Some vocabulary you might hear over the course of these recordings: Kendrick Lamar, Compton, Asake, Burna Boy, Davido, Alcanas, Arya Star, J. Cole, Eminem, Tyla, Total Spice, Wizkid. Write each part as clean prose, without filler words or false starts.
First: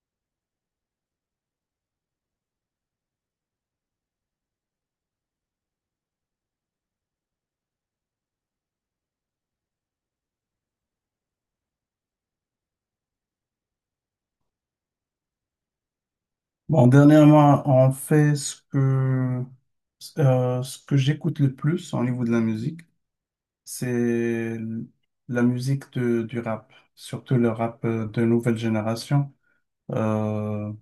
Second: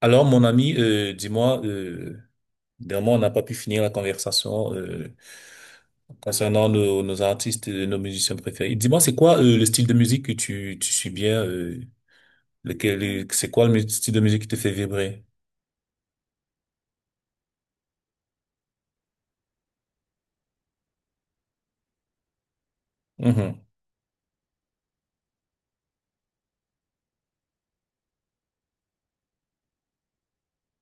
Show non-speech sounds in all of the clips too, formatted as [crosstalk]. Alors, mon ami, dis-moi, dernièrement, on n'a pas pu finir la conversation concernant nos artistes, et nos musiciens préférés. Dis-moi, c'est quoi le style de musique que tu suis bien, c'est quoi le style de musique qui te fait vibrer? Bon, dernièrement, on fait ce que j'écoute le plus au niveau de la musique, Mhm. c'est la musique du rap, surtout le rap de nouvelle génération. Euh,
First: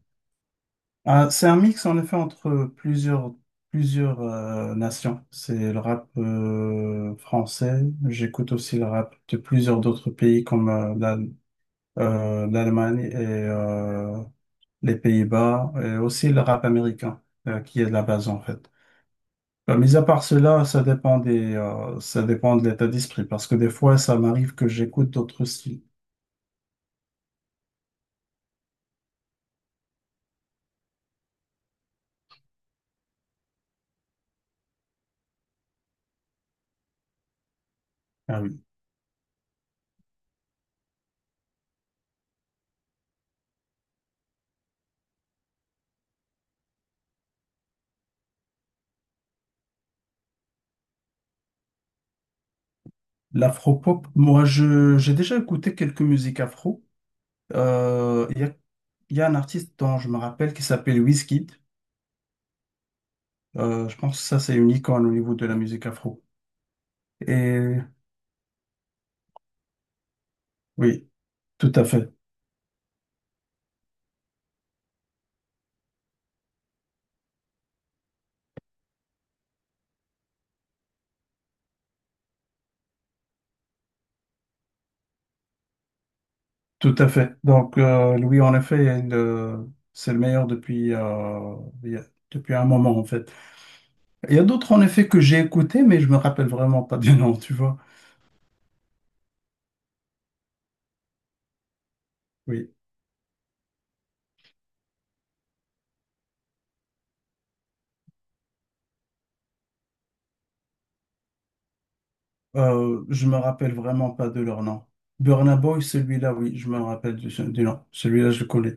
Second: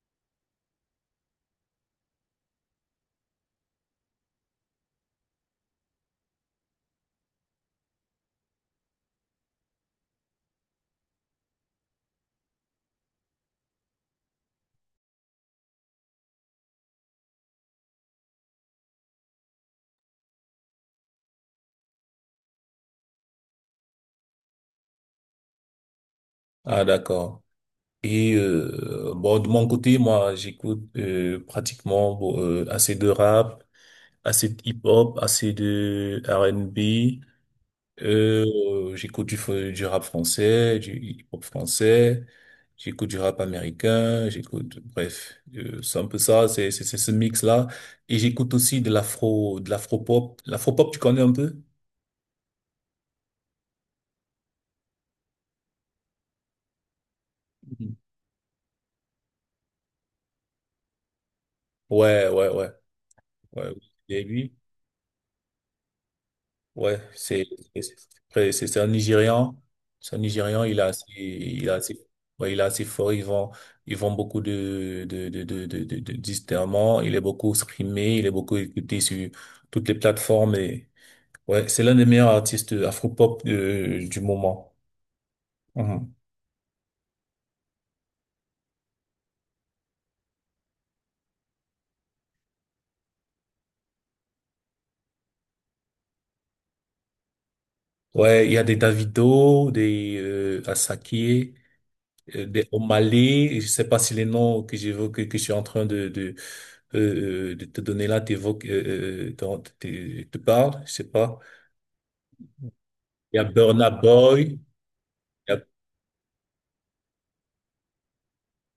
c'est un mix en effet entre plusieurs nations. C'est le rap français, j'écoute aussi le rap de plusieurs d'autres pays comme l'Allemagne, les Pays-Bas, et aussi le rap américain, qui est de la base en fait. Mis à part cela, ça dépend ça dépend de l'état d'esprit, parce que des fois, ça m'arrive que j'écoute d'autres styles. Ah, d'accord. Et bon, de mon côté, moi, j'écoute pratiquement bon, assez de rap, assez de hip-hop, assez de R&B. Ah oui. J'écoute du rap français, du hip-hop français, j'écoute du rap américain, j'écoute, bref, c'est un peu ça, c'est ce mix-là. Et j'écoute aussi de l'afro, de l'afro-pop. L'afro-pop, tu connais un peu? L'afro-pop, moi, j'ai déjà écouté quelques musiques afro. Mhm. Euh, Il y a, il y a un artiste dont je me rappelle qui s'appelle Wizkid. Ouais, ouais, ouais, ouais. Oui. Je pense Et que ça, c'est une icône au niveau de la musique afro. ouais, c'est Et c'est un Nigérian. C'est un Nigérian, oui, il tout a à assez, fait. ouais, il est assez fort, il vend beaucoup de disques, il est beaucoup streamé, il est beaucoup écouté sur toutes les plateformes et, ouais, c'est l'un des meilleurs artistes afro-pop du moment. Mhm. Tout à fait. Donc, Louis, en effet, c'est le meilleur depuis, il y a- depuis un moment, en fait. Il y a d'autres, en effet, que j'ai écoutés, mais je me rappelle vraiment pas du [laughs] nom, tu vois. Ouais, il y a des Davido, des Asake, Oui. au Mali. Je sais pas si les noms que j'évoque, que je suis en train de de te donner là, t'évoques, dont te parle, je sais pas. Je Il me y a rappelle Burna vraiment pas de Boy. leur nom. Il y Burna a- Boy, celui-là, oui, je me rappelle du nom. Celui-là, je le connais.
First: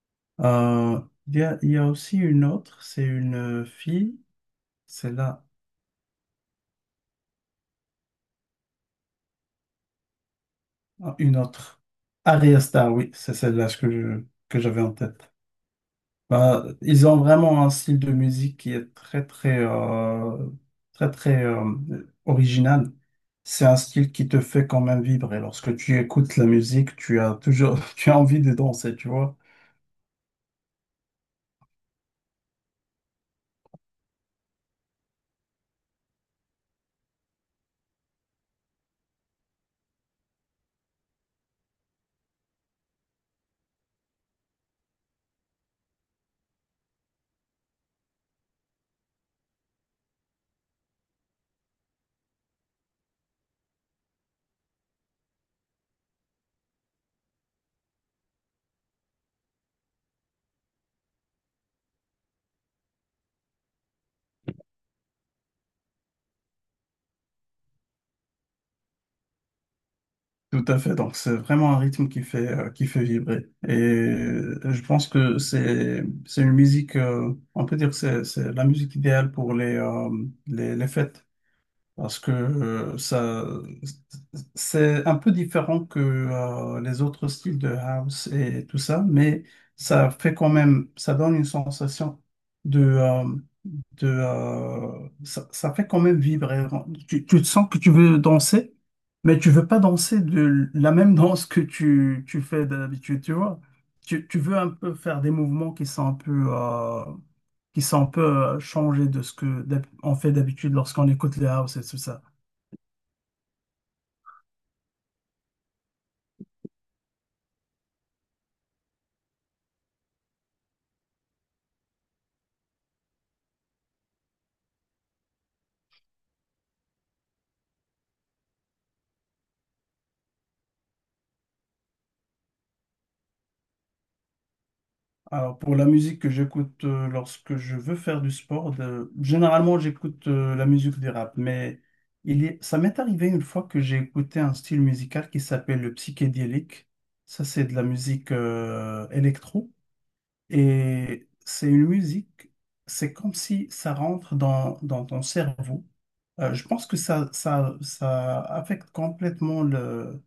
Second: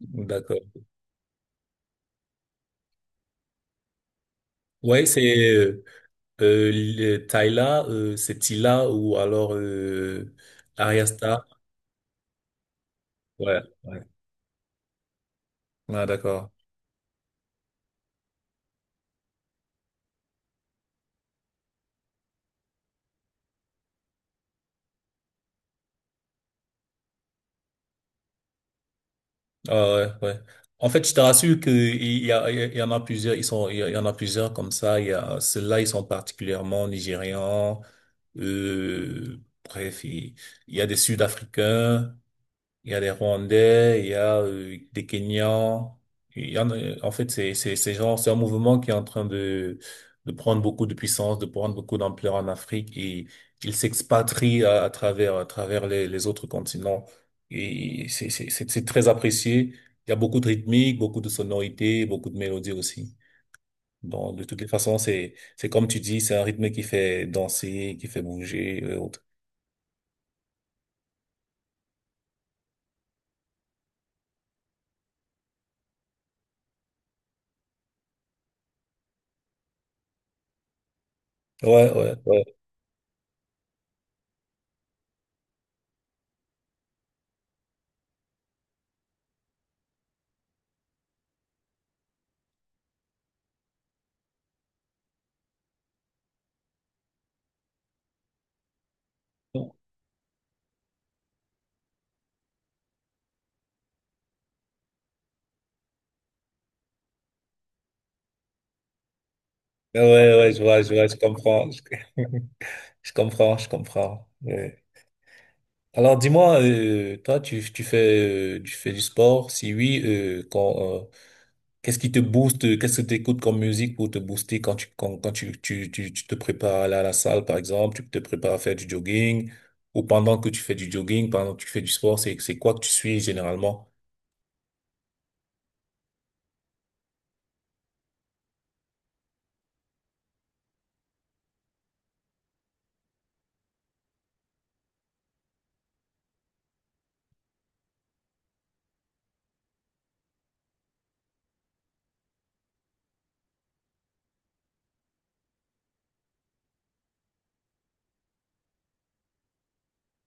D'accord. Euh, il y a aussi une autre, c'est une fille, Ouais, celle-là, c'est Tyla, c'est Tila ou alors Arya ah, une Star. autre. Arya Star, oui, c'est Ouais, celle-là ouais. Que j'avais en tête. Ah, d'accord. Bah, ils ont vraiment un style de musique qui est très très très très original. C'est un style qui te fait quand même vibrer. Lorsque tu écoutes la musique, tu as toujours [laughs] tu as envie de danser, tu vois. Ah ouais, ouais. En fait, je te rassure qu'il y a, il y en a plusieurs, ils sont, il y en a plusieurs comme ça. Il y a ceux-là, ils sont particulièrement nigérians. Euh, bref, il, il y a des Sud-Africains. Il y a des Rwandais, il y a des Kenyans. Il y en a, en fait, c'est genre, c'est un mouvement qui est en train de prendre beaucoup de puissance, de prendre beaucoup d'ampleur en Afrique et il s'expatrie à travers les autres continents. Et c'est très apprécié. Il y a beaucoup de rythmique, beaucoup de sonorités, beaucoup de mélodies aussi. Bon, de toutes les façons, c'est comme tu dis, c'est un rythme qui fait danser, qui fait bouger et autres. Tout à fait. Donc c'est vraiment un rythme qui fait vibrer. Et je pense que c'est une musique. On peut dire que c'est la musique idéale pour les les fêtes. Ouais, ouais, Parce que ouais. Ça, c'est un peu différent que les autres styles de house et tout ça, mais ça fait quand même, ça donne une sensation de ça, ça fait quand même vibrer. Tu te sens que tu veux danser, mais tu veux pas danser de la même danse que tu fais d'habitude, tu vois. Tu veux un peu faire des mouvements qui sont un peu, qui sont un peu changés de ce que Ouais, on fait ouais, ouais, d'habitude lorsqu'on écoute les house et tout ça. je comprends, je comprends. Oui. Alors, dis-moi, toi, tu fais du sport? Si oui, quand, qu'est-ce qui te booste? Qu'est-ce que tu écoutes comme musique pour te booster quand tu, quand, quand tu te prépares à aller à la salle, par exemple, tu te prépares à faire du jogging, ou pendant que tu fais du jogging, pendant que tu fais du sport, c'est quoi que tu suis généralement? Alors, pour la musique que j'écoute lorsque je veux faire du sport, généralement j'écoute la musique du rap, mais il est... ça m'est arrivé une fois que j'ai écouté un style musical qui s'appelle le psychédélique. Ça, c'est de la musique électro. Et c'est une musique, c'est comme si ça rentre dans ton cerveau. Je pense que ça affecte complètement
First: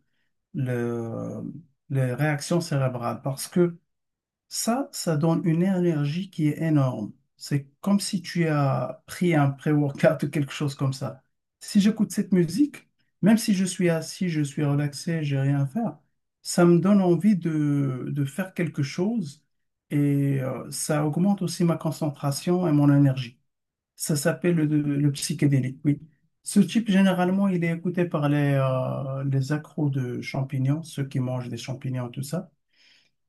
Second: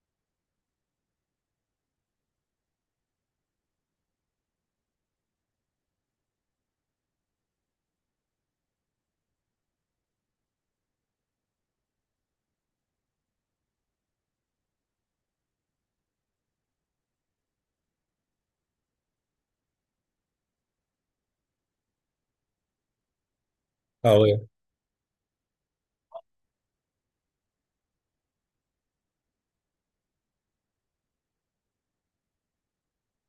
le, les réactions cérébrales parce que ça donne une énergie qui est énorme. C'est comme si tu as pris un pré-workout ou quelque chose comme ça. Si j'écoute cette musique, même si je suis assis, je suis relaxé, j'ai rien à faire, ça me donne envie de faire quelque chose et ça augmente aussi ma concentration et mon énergie. Ah Ça ouais. s'appelle le psychédélique, oui. Ce type, généralement, il est écouté par les accros de champignons, ceux qui mangent des champignons, tout ça.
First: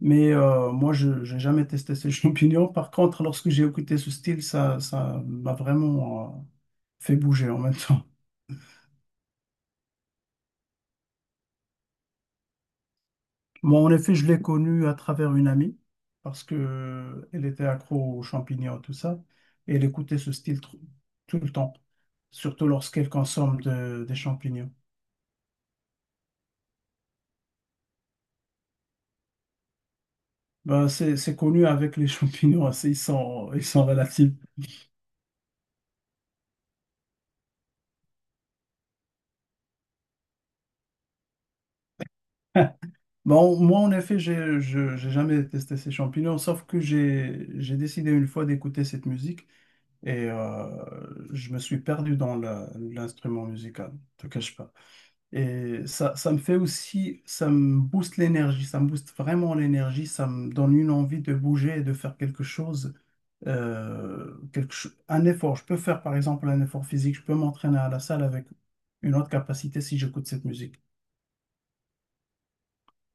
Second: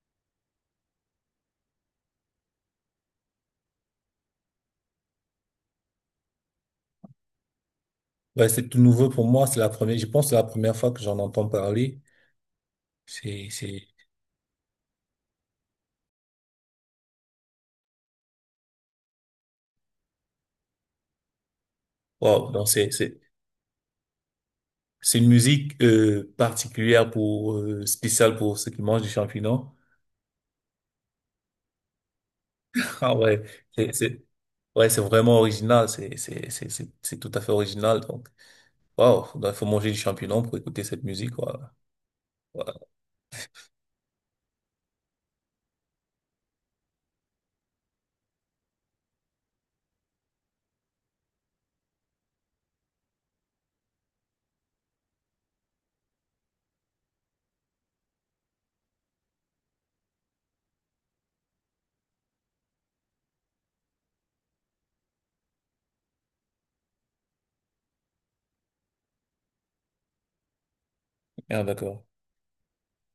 Mais moi, je n'ai jamais testé ces [laughs] champignons. Par contre, lorsque j'ai écouté ce style, ça m'a vraiment fait bouger en même temps. Ouais, c'est tout nouveau pour moi. C'est la première, je pense que c'est la première fois que j'en entends parler. C'est, Moi, c'est, en effet, je l'ai connu à travers une amie parce que elle était accro aux champignons, tout ça. Et elle écoutait ce style tout le temps, wow, non, surtout lorsqu'elle consomme des champignons. c'est une musique particulière pour spéciale pour ceux qui mangent des champignons. [laughs] Ben, c'est connu avec les champignons, [laughs] Ah ouais, ils sont c'est c'est- relatifs. ouais, c'est vraiment original, c'est tout à fait original donc. Waouh, il faut manger du champignon pour écouter cette musique quoi. Voilà. Bon, moi, en effet, j'ai jamais testé ces champignons, sauf que j'ai décidé une fois d'écouter cette musique et je me suis perdu dans l'instrument musical, je te cache pas. Et ça me fait aussi, ça me booste l'énergie, ça me booste vraiment l'énergie, ça me donne une envie de bouger et de faire quelque chose, un effort. Je peux faire, par exemple, un effort physique, je peux m'entraîner à la salle avec une autre capacité si j'écoute cette musique. Ah d'accord.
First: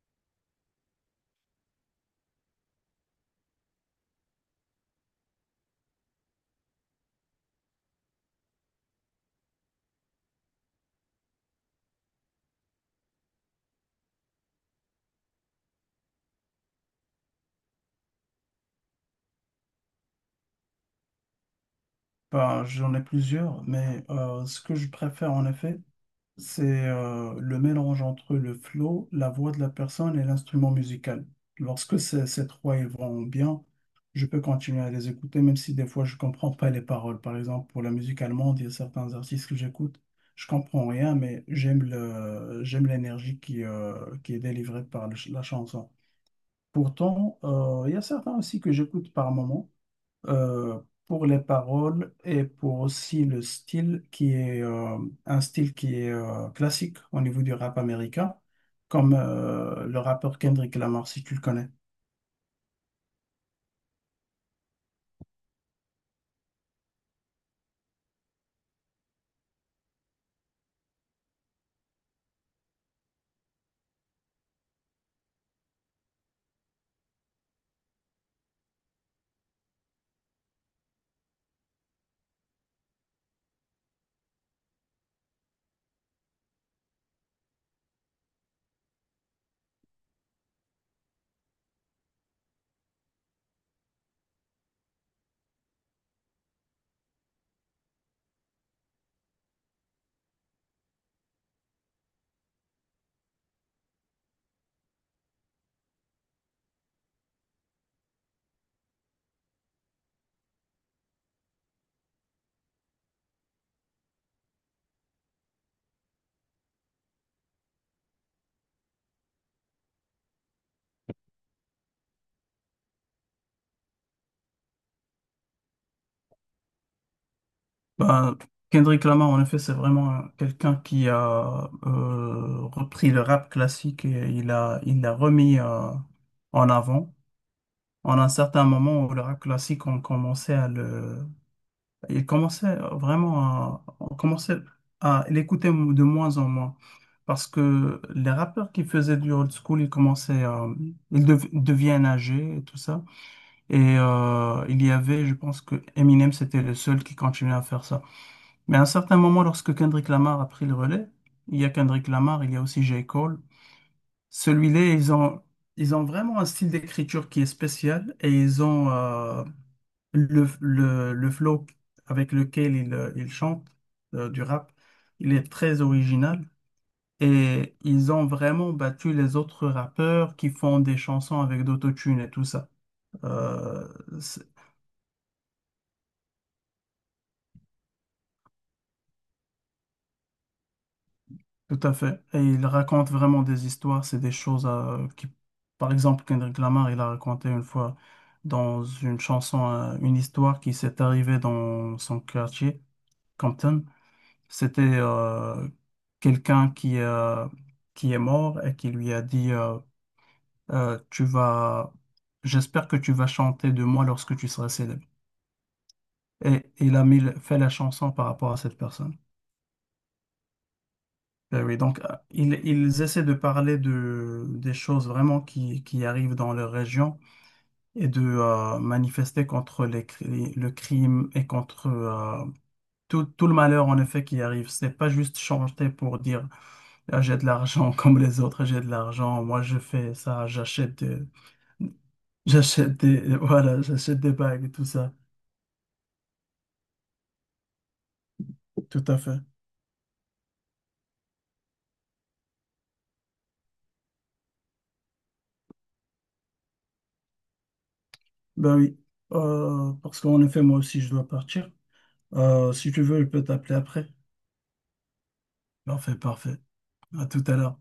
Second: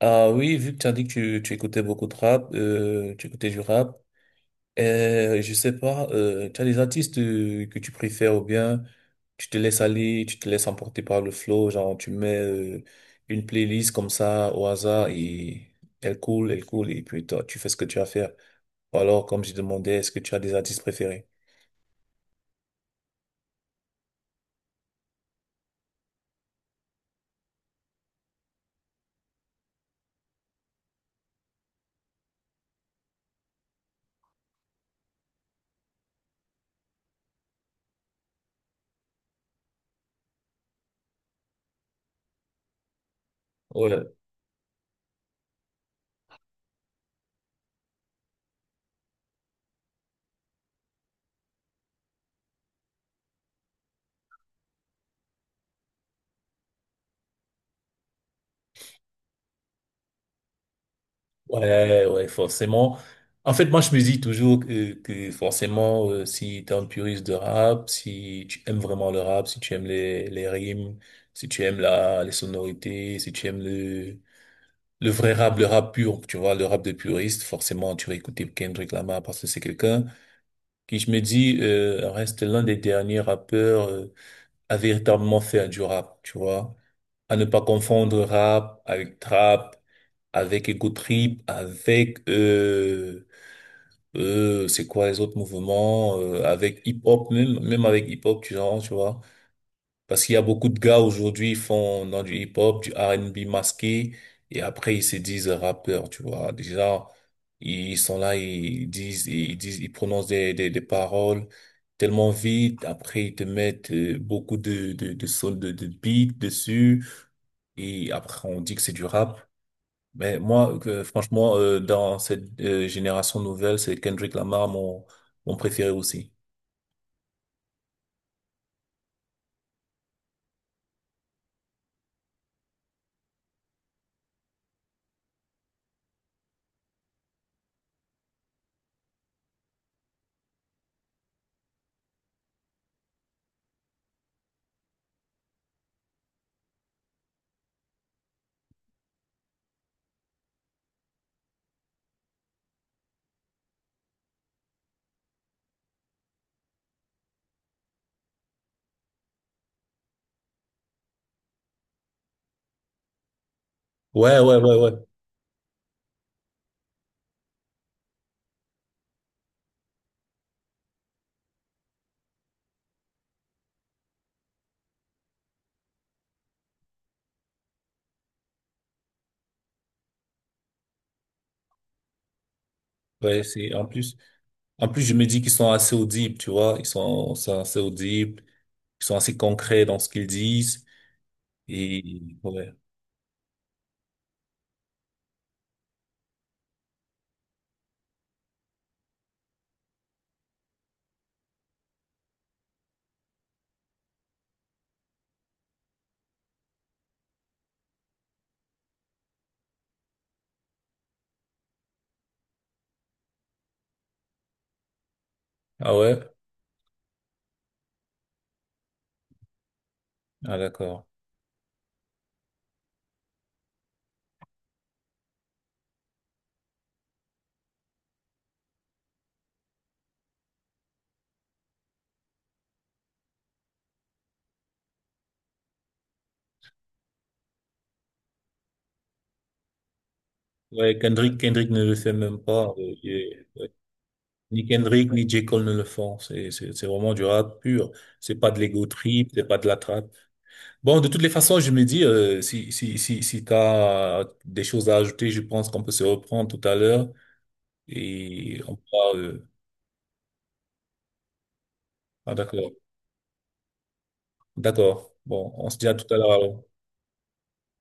Ah oui, vu que tu as dit que tu écoutais beaucoup de rap, tu écoutais du rap. Je sais pas, tu as des artistes que tu préfères ou bien tu te laisses aller, tu te laisses emporter par le flow, genre tu mets une playlist comme ça au hasard et elle coule et puis toi tu fais ce que tu as à faire. Ou alors comme je demandais, est-ce que tu as des artistes préférés? Bah, j'en ai plusieurs, mais ce que je préfère en effet, c'est le mélange entre le flow, la voix de la personne et l'instrument musical. Lorsque ces trois ils vont bien, je peux continuer à les écouter, même si des fois je comprends pas les paroles. Par exemple, pour la musique allemande, il y a certains artistes que j'écoute, je comprends rien, mais j'aime j'aime l'énergie Ouais, qui est délivrée par la chanson. Pourtant, il y a certains aussi que j'écoute par moment euh, pour les paroles et pour aussi le style qui est un style qui est classique au niveau du rap américain, comme le rappeur Kendrick Lamar, si tu le connais. ouais, ouais, forcément. En fait, moi, je me dis toujours que forcément, si t'es un puriste de rap, si tu aimes vraiment le rap, si tu aimes les rimes, si tu aimes les sonorités, si tu aimes le vrai rap, le rap pur, tu vois, le rap de puriste, forcément, tu vas écouter Kendrick Lamar parce que c'est quelqu'un qui, je me dis, reste l'un des derniers rappeurs à véritablement faire du rap, tu vois. À ne pas confondre rap avec trap, avec ego trip, avec, c'est quoi les autres mouvements, avec hip-hop, même avec hip-hop, tu genre, tu vois. Parce qu'il y a beaucoup de gars aujourd'hui, ils font dans du hip-hop, du R&B masqué, et après ils se disent rappeurs, tu vois. Déjà, ils sont là, ils prononcent des, des paroles tellement vite. Après, ils te mettent beaucoup de sons, de beats dessus, et après on dit que c'est du rap. Mais moi, franchement, dans cette génération nouvelle, c'est Kendrick Lamar mon, mon préféré aussi. Ben, Kendrick Lamar, en effet, c'est vraiment quelqu'un qui a repris le rap classique et il l'a remis en avant. En un certain moment où le rap classique, on commençait à le. Il commençait vraiment à, on commençait à l'écouter de moins en moins. Parce que les rappeurs qui faisaient du old school, ils commençaient, à deviennent âgés et tout ça. Et il y avait, je pense que Eminem, c'était le seul qui continuait à faire ça. Mais à un certain moment, lorsque Kendrick Lamar a pris le relais, il y a Kendrick Lamar, il y a aussi J. Cole. Ouais, ouais, ouais, Celui-là, ouais. Ils ont vraiment un style d'écriture qui est spécial et ils ont, le flow avec lequel ils chantent du rap, il est très original. Et ils ont vraiment battu les autres rappeurs qui font des chansons avec d'autotune et tout ça. Ouais, c'est en Euh, plus. c'est- En plus, je me dis qu'ils sont assez audibles, tu vois. Sont assez audibles. Ils sont assez concrets dans ce qu'ils disent. tout à Et, fait. Et ils ouais. racontent vraiment des histoires. C'est des choses qui... Par exemple, Kendrick Lamar, il a raconté une fois dans une chanson une histoire qui s'est arrivée dans son quartier, Compton. C'était quelqu'un qui est mort et qui lui a dit tu vas, j'espère que tu vas chanter de moi lorsque tu seras célèbre. Ah ouais? Et il a mis, fait la chanson par rapport à cette personne. Ah d'accord. Ben oui, donc ils essaient de parler des choses vraiment qui arrivent dans leur région et de manifester contre le crime et contre tout le malheur en effet qui arrive. C'est pas juste chanter pour dire, ah, j'ai de l'argent [laughs] comme les autres, j'ai de l'argent. Moi, je fais ça, Ouais, Kendrick, Kendrick ne le fait même pas. J'achète des, [laughs] voilà, j'achète des Ni bagues et tout Kendrick, ça. ni J. Cole ne le font. C'est vraiment du rap pur. C'est pas de l'ego Tout à trip, fait. c'est pas de la trappe. Bon, de toutes les façons, je me dis, si t'as des choses à ajouter, je pense qu'on peut se reprendre tout à l'heure et on Ben oui. pourra, Parce qu'en effet, moi aussi, je dois partir. ah d'accord. Si tu veux, je peux t'appeler après. D'accord. Bon, on se dit à tout Parfait, à l'heure parfait. alors. À tout à l'heure.